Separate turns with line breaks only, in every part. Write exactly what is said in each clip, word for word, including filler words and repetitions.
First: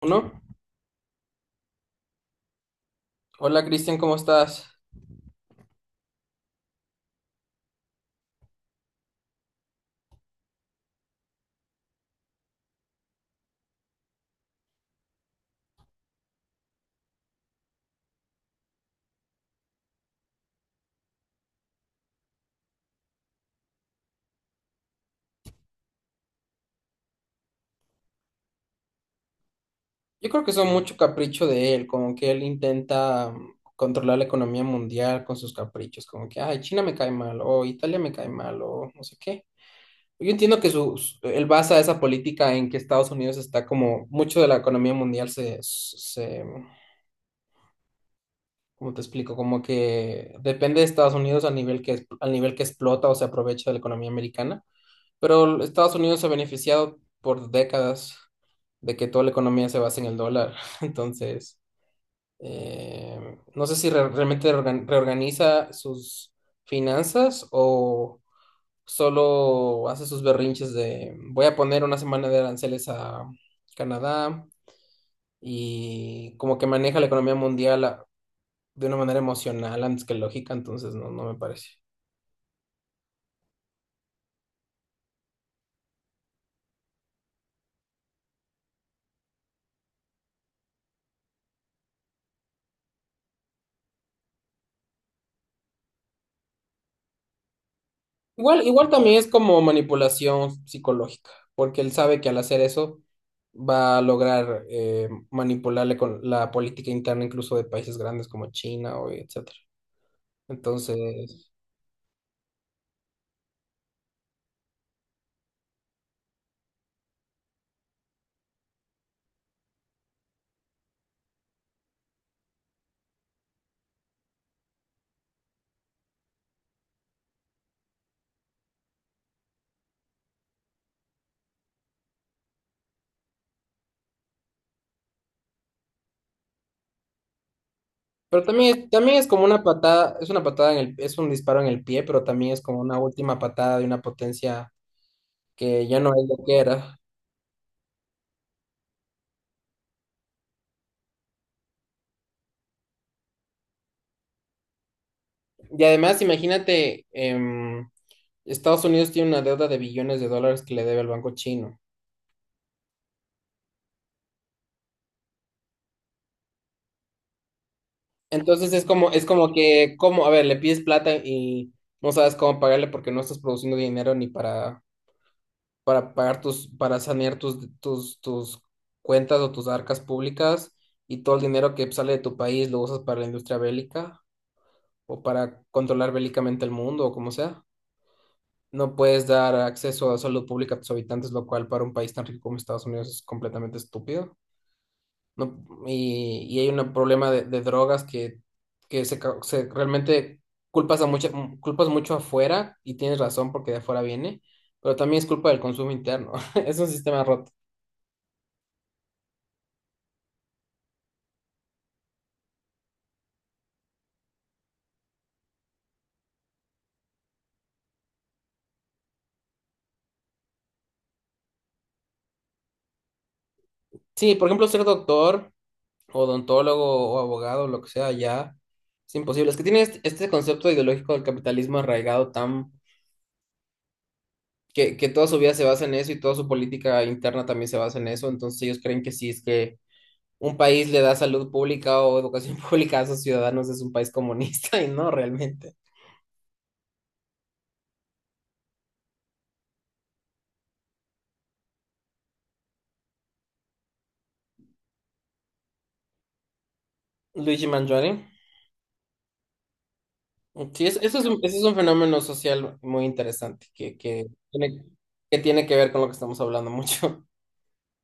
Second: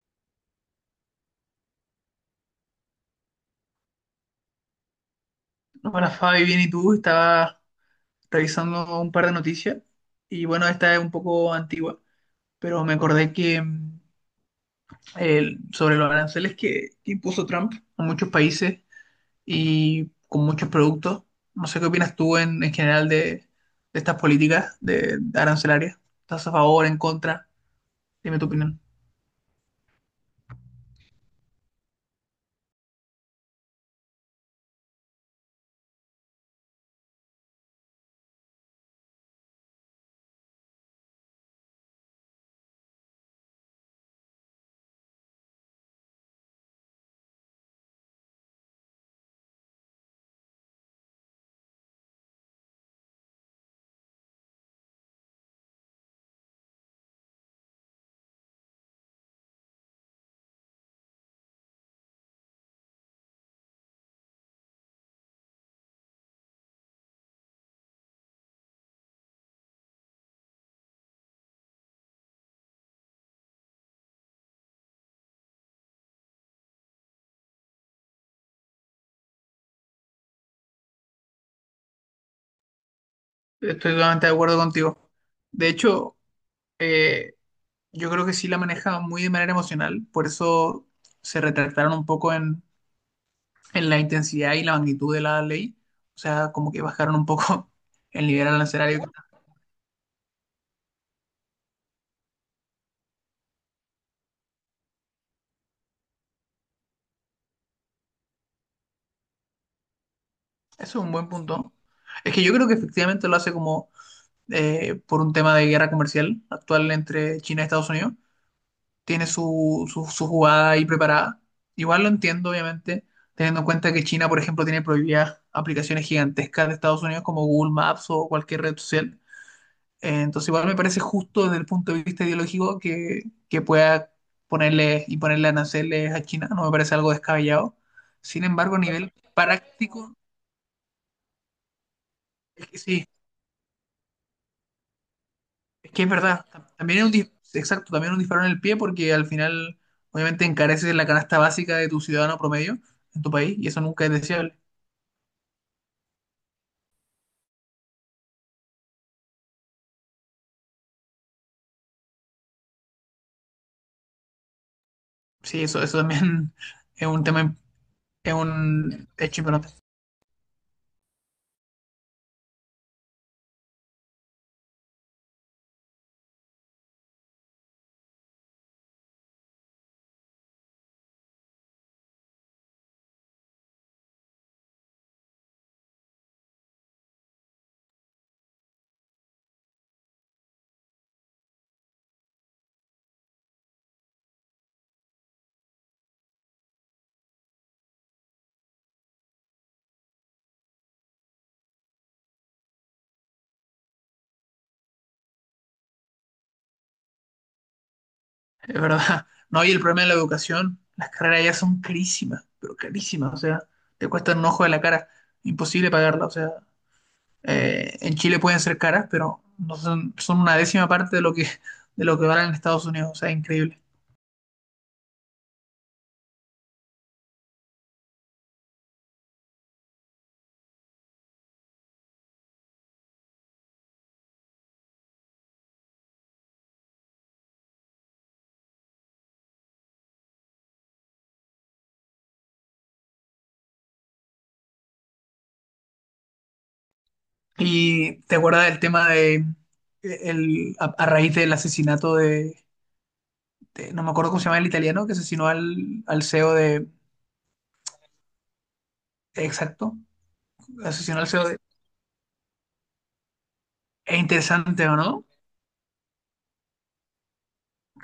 Uno. Hola Cristian, ¿cómo estás?
Hola Fabi, bien, ¿y tú? Estaba revisando un par de noticias y bueno, esta es un poco antigua, pero me acordé que mm, el- sobre los aranceles que, que impuso Trump a muchos países y con muchos productos. No sé qué opinas tú en, en general de, de estas políticas de, de arancelarias. ¿Estás a favor, en contra? Dime tu opinión.
Yo creo que son mucho capricho de él, como que él intenta mm, controlar la economía mundial con sus caprichos, como que, ay, China me cae mal, o Italia me cae mal, o no sé qué. Yo entiendo que su, su- él basa esa política en que Estados Unidos está como, mucho de la economía mundial se, se, como te explico, como que depende de Estados Unidos al nivel que, es- al nivel que explota o se aprovecha de la economía americana, pero Estados Unidos se ha beneficiado por décadas de que toda la economía se basa en el dólar. Entonces, eh, no sé si re- realmente reorgan- reorganiza sus finanzas o solo hace sus berrinches de voy a poner una semana de aranceles a Canadá y como que maneja la economía mundial de una manera emocional antes que lógica, entonces no, no me parece.
Estoy totalmente de acuerdo contigo. De hecho, eh, yo creo que sí la maneja muy de manera emocional, por eso se retractaron un poco en en la intensidad y la magnitud de la ley. O sea, como que bajaron un poco el nivel
Igual, igual
arancelario.
también es como manipulación psicológica, porque él sabe que al hacer eso va a lograr eh, manipularle con la política interna incluso de países grandes como China o etcétera.
Eso es un buen
Entonces,
punto. Es que yo creo que efectivamente lo hace como eh, por un tema de guerra comercial actual entre China y Estados Unidos. Tiene su, su, su jugada ahí preparada. Igual lo entiendo, obviamente, teniendo en cuenta que China, por ejemplo, tiene prohibidas aplicaciones gigantescas de Estados Unidos como Google Maps o cualquier red social. Eh, entonces igual me parece justo desde el punto de vista ideológico que, que pueda ponerle y ponerle aranceles a China, no me parece algo descabellado.
pero
Sin embargo,
también,
a
es-
nivel
también es como una
práctico,
patada, es una patada en el, es un disparo en el pie, pero también es
es que
como una
sí,
última patada de una potencia que
es
ya
que es
no es lo
verdad.
que era.
También es un, dis- exacto, también es un disparo en el pie porque al final obviamente encareces la canasta básica de tu ciudadano promedio en tu país y eso nunca es deseable.
Y además, imagínate, em, Estados Unidos tiene una deuda de billones de dólares que le debe al banco chino.
Sí, eso, eso también es un tema, es
Entonces es
un
como, es
hecho
como
importante.
que, como, a ver, le pides plata y no sabes cómo pagarle porque no estás produciendo dinero ni para, para pagar tus, para sanear tus, tus, tus cuentas o tus arcas públicas y todo el dinero que sale de tu país lo usas para la industria bélica o para controlar bélicamente el mundo o como sea. No puedes dar acceso a salud pública a tus habitantes, lo cual para un país tan rico como Estados Unidos es completamente estúpido. No, y, y hay un problema de, de drogas que, que se, ca- se- realmente culpas a mucha, m- culpas mucho afuera y tienes razón porque de afuera viene, pero también es culpa del consumo interno. Es un sistema roto.
Es verdad. No, y el problema de la educación, las carreras ya son carísimas, pero carísimas, o sea, te cuestan un ojo de la cara, imposible pagarla, o sea, eh, en Chile pueden ser caras, pero no son, son una décima parte de lo que, de lo que valen en Estados Unidos, o sea, increíble.
Sí, por ejemplo, ser doctor, odontólogo o abogado, lo que sea, ya es imposible. Es que tiene este, este concepto ideológico del capitalismo arraigado tan que, que toda su vida se basa en eso y toda su política interna también se basa en eso. Entonces ellos creen que sí es que un país le da salud pública o educación pública a sus ciudadanos es un país comunista y no realmente.
Y te acuerdas del tema de, eh, el, a, a raíz del asesinato de, de- no me acuerdo cómo se llama el italiano, que asesinó al, al C E O de,
Luigi Mangione.
exacto,
Sí, es- eso
asesinó
es
al
un,
C E O
eso
de,
es un fenómeno social muy interesante que,
es
que tiene,
interesante, ¿o no?
que tiene que ver con lo que estamos hablando mucho.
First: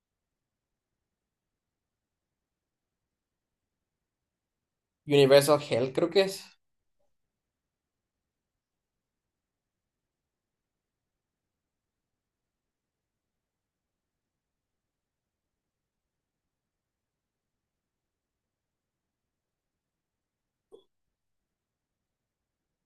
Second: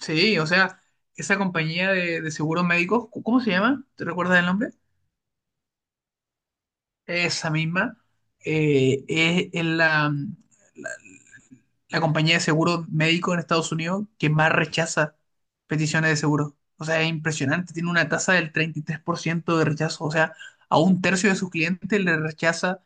Sí, o sea, esa compañía de, de seguros médicos, ¿cu- ¿cómo se llama? ¿Te recuerdas el nombre?
Universal Health, creo que es.
Esa misma, eh, es, es la, la- la compañía de seguro médico en Estados Unidos que más rechaza peticiones de seguro. O sea, es impresionante, tiene una tasa del treinta y tres por ciento de rechazo. O sea, a un tercio de sus clientes le rechaza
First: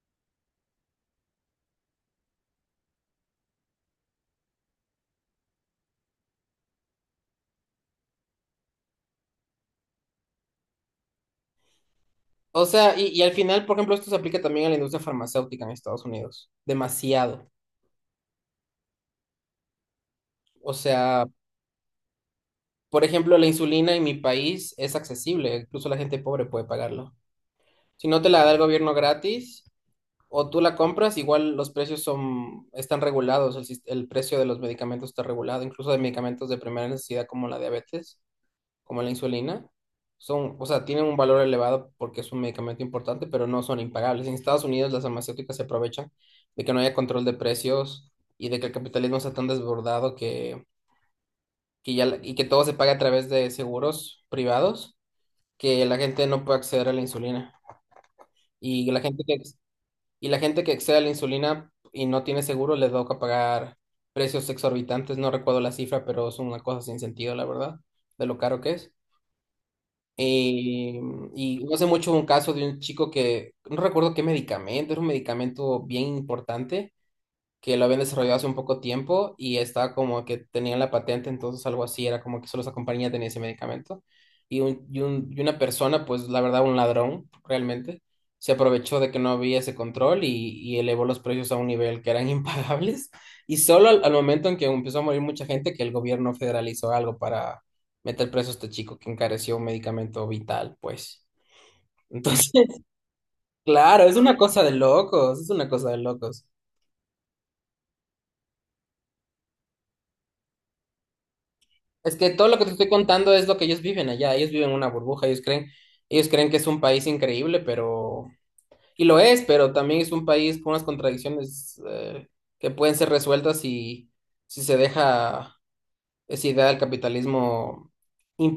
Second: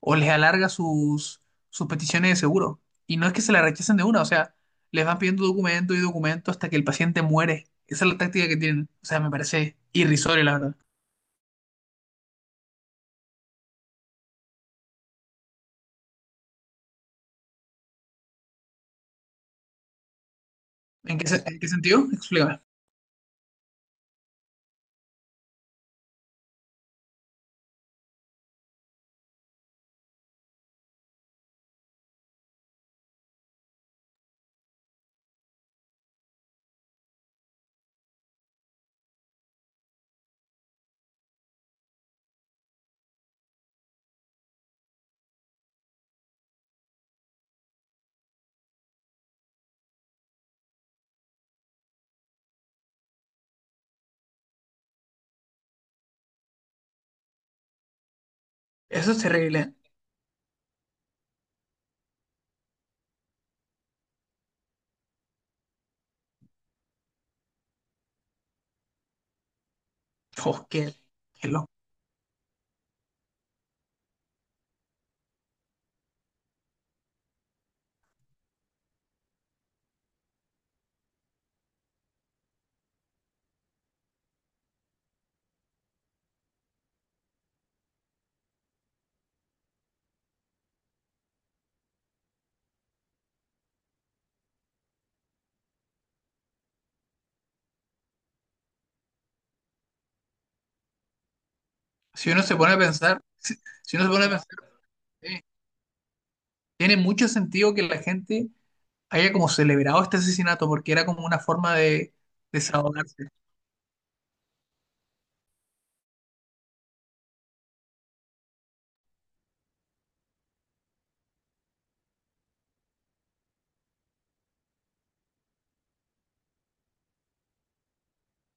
o les alarga sus, sus peticiones de seguro. Y no es que se la rechacen de una, o sea, les van pidiendo documento y documento hasta que el paciente muere. Esa es la táctica que tienen. O sea, me parece irrisorio, la verdad.
O sea, y, y al final, por ejemplo, esto se aplica también a la industria farmacéutica en Estados Unidos. Demasiado. O
¿En
sea,
qué, se- en qué sentido? Explícame.
por ejemplo, la insulina en mi país es accesible. Incluso la gente pobre puede pagarlo. Si no te la da el gobierno gratis, o tú la compras, igual los precios son, están regulados, el, sis- el precio de los medicamentos está regulado, incluso de medicamentos de primera necesidad como la diabetes, como la insulina, son, o sea, tienen un valor elevado porque es un medicamento importante, pero no son impagables. En Estados Unidos las farmacéuticas se aprovechan de que no haya control de precios y de que el capitalismo está tan desbordado que, que ya, la- y que todo se paga a través de seguros privados, que la gente no puede acceder a la insulina. Y la
Eso es
gente que,
terrible.
y la gente que excede la insulina y no tiene seguro les toca pagar precios exorbitantes, no recuerdo la cifra, pero es una cosa sin sentido, la verdad, de lo caro que es.
Oh, qué,
Eh,
qué
y
loco.
no hace mucho un caso de un chico que, no recuerdo qué medicamento, era un medicamento bien importante, que lo habían desarrollado hace un poco tiempo y estaba como que tenían la patente, entonces algo así, era como que solo esa compañía tenía ese medicamento. Y, un, y, un- y una persona, pues la verdad, un ladrón, realmente, se aprovechó de que no había ese control y, y elevó los precios a un nivel que eran impagables. Y solo al, al momento en que empezó a morir mucha gente, que el gobierno federalizó algo para meter preso a este chico que encareció un medicamento vital, pues.
Si uno
Entonces,
se pone a pensar, si, si
claro,
uno se
es
pone a
una
pensar,
cosa de locos,
sí,
es una cosa de locos.
tiene mucho sentido que la gente haya como celebrado este asesinato porque era como una forma de
Es que todo lo que te estoy
desahogarse.
contando es lo que ellos viven allá. Ellos viven una burbuja, ellos creen, ellos creen que es un país increíble, pero, y lo es, pero también es un país con unas contradicciones eh, que pueden ser resueltas si, si se deja esa idea del capitalismo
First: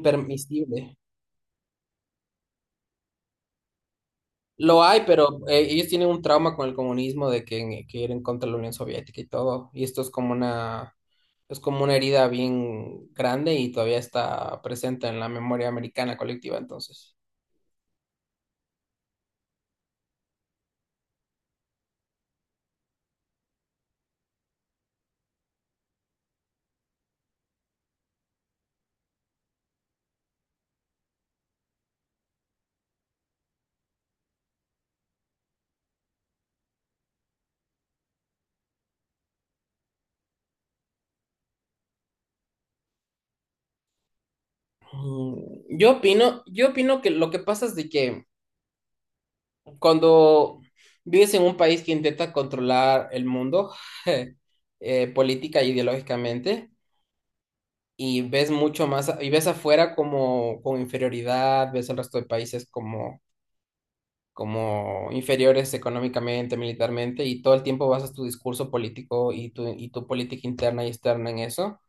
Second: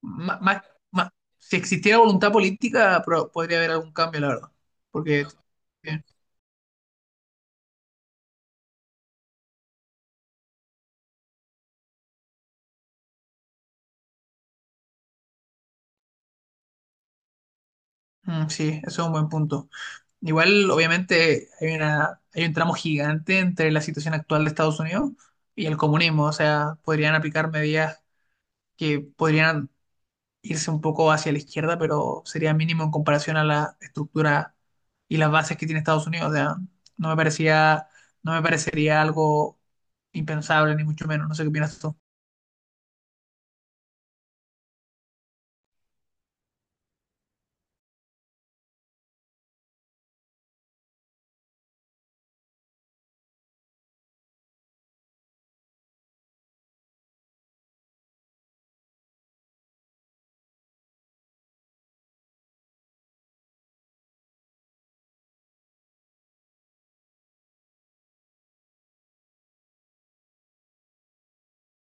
Ma- más- más- si existiera voluntad política, pro- podría haber algún cambio, la verdad.
Lo hay,
Porque
pero eh, ellos
eh,
tienen un trauma con el comunismo de que, que ir en contra de la Unión Soviética y todo. Y esto es como una, es como una herida bien grande y todavía está presente en la memoria americana colectiva, entonces.
mm, sí, eso es un buen punto. Igual, obviamente, hay una, hay un tramo gigante entre la situación actual de Estados Unidos y el comunismo. O sea, podrían aplicar medidas que podrían irse un poco hacia la izquierda, pero sería mínimo en comparación a la estructura y las bases que tiene Estados Unidos. O sea, no me parecía, no me parecería algo impensable, ni mucho menos. No sé qué opinas tú.
Mm, Yo opino, yo opino que lo que pasa es de que cuando vives en un país que intenta controlar el mundo eh, política e ideológicamente y ves mucho más a- y ves afuera como con inferioridad, ves al resto de países como como inferiores económicamente, militarmente y todo el tiempo basas tu discurso político y tu y tu política interna y externa en eso.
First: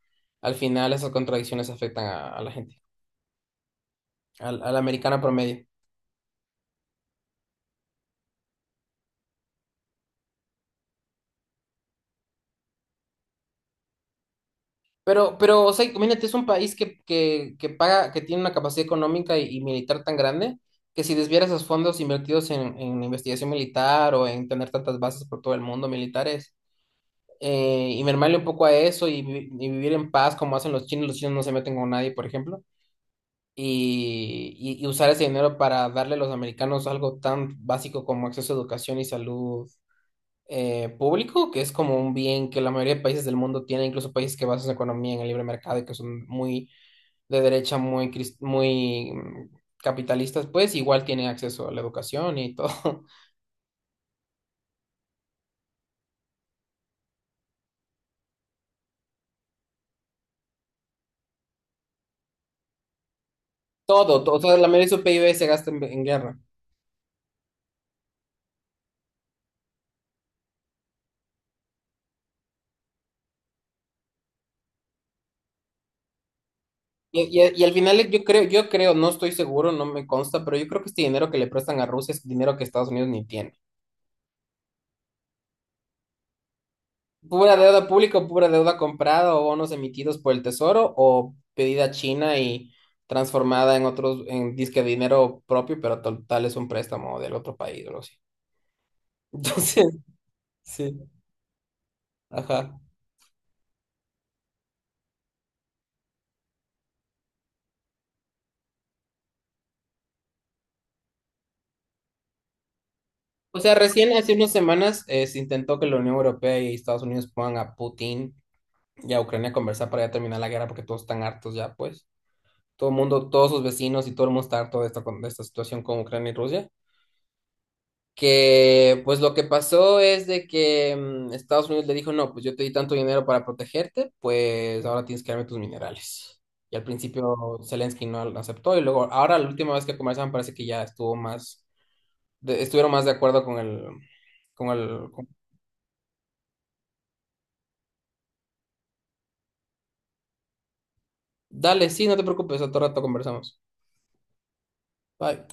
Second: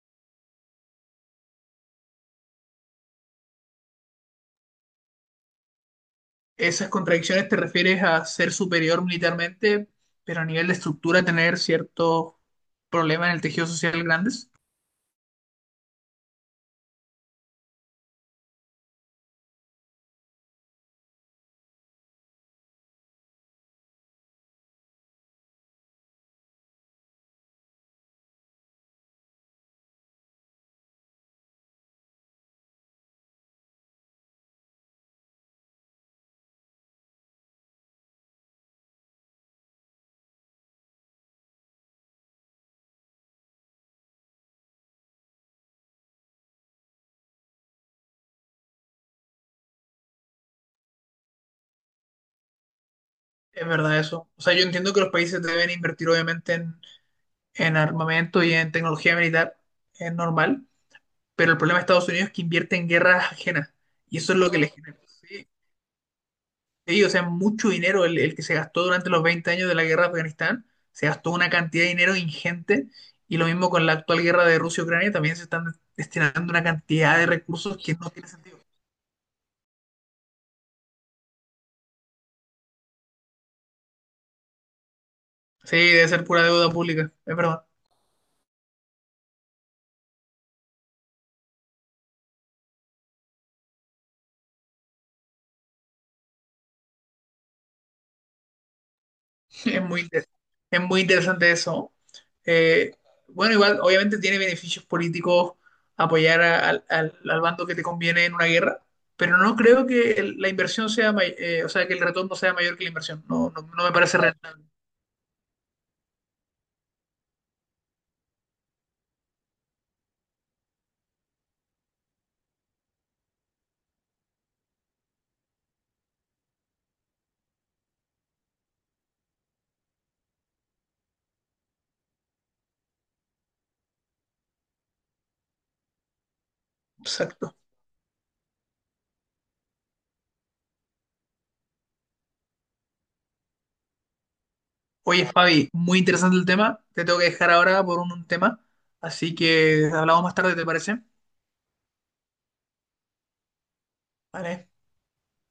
Al final esas contradicciones afectan a, a la gente, al, al americano promedio.
¿Esas contradicciones te refieres a ser superior militarmente, pero a nivel de estructura tener cierto problema en el tejido social grandes?
Pero, pero, o sea, imagínate, es un país que, que, que paga, que tiene una capacidad económica y, y militar tan grande que si desviara esos fondos invertidos en, en investigación militar o en tener tantas bases por todo el mundo militares eh, y mermarle un poco a eso y, vi- y vivir en paz como hacen los chinos, los chinos no se meten con nadie, por ejemplo, y, y, y usar ese dinero para darle a los americanos algo tan básico como acceso a educación y salud eh, público, que es como un bien que la mayoría de países del mundo tienen, incluso países que basan su economía en el libre mercado y que son muy de derecha, muy, cris- muy mm, capitalistas, pues igual tienen acceso a la educación y todo,
Es verdad eso. O sea, yo entiendo que los países deben invertir obviamente en, en armamento y en tecnología militar, es normal, pero el problema de Estados Unidos es que invierte en guerras ajenas y
todo,
eso
todo,
es
o
lo
sea,
que le
la
Mm,
mayoría de
genera.
su P I B se
Sí,
gasta en, en guerra.
sí, o sea, mucho dinero el, el que se gastó durante los veinte años de la guerra de Afganistán, se gastó una cantidad de dinero ingente y lo mismo con la actual guerra de Rusia-Ucrania, también se están destinando una cantidad
Y,
de
y- y al
recursos que
final
no
yo
tiene
creo,
sentido.
yo creo, no estoy seguro, no me consta, pero yo creo que este dinero que le prestan a Rusia es dinero que Estados Unidos ni tiene.
Sí, debe ser pura deuda pública, es
Pura
verdad.
deuda pública o pura deuda comprada o bonos emitidos por el Tesoro o pedida a China y transformada en otros, en disque dinero propio, pero total es un préstamo del otro país, o algo así.
Es
Entonces,
muy, inter- es muy
sí,
interesante eso.
ajá.
Eh, bueno, igual, obviamente tiene beneficios políticos apoyar a- al, al- al bando que te conviene en una guerra, pero no creo que el- la inversión sea, may- eh, o sea, que el retorno sea mayor que la inversión. No,
O
no,
sea,
no me
recién
parece
hace unas
rentable.
semanas eh, se intentó que la Unión Europea y Estados Unidos pongan a Putin y a Ucrania a conversar para ya terminar la guerra porque todos están hartos ya, pues. Todo el mundo, todos sus vecinos y todo el mundo está harto de esta, con- de esta situación con Ucrania y Rusia. Que pues lo que pasó es de que mm, Estados Unidos le dijo, no, pues yo te di tanto dinero para protegerte, pues ahora tienes que darme tus minerales. Y al
Exacto.
principio Zelensky no lo aceptó y luego ahora la última vez que conversaban parece que ya estuvo más, de- estuvieron más de acuerdo con el, con el,
Oye,
con-
Fabi, muy interesante el tema. Te tengo que dejar ahora por un, un tema, así que hablamos más tarde, ¿te parece?
Dale, sí, no te preocupes, a todo rato conversamos.
Vale.
Bye.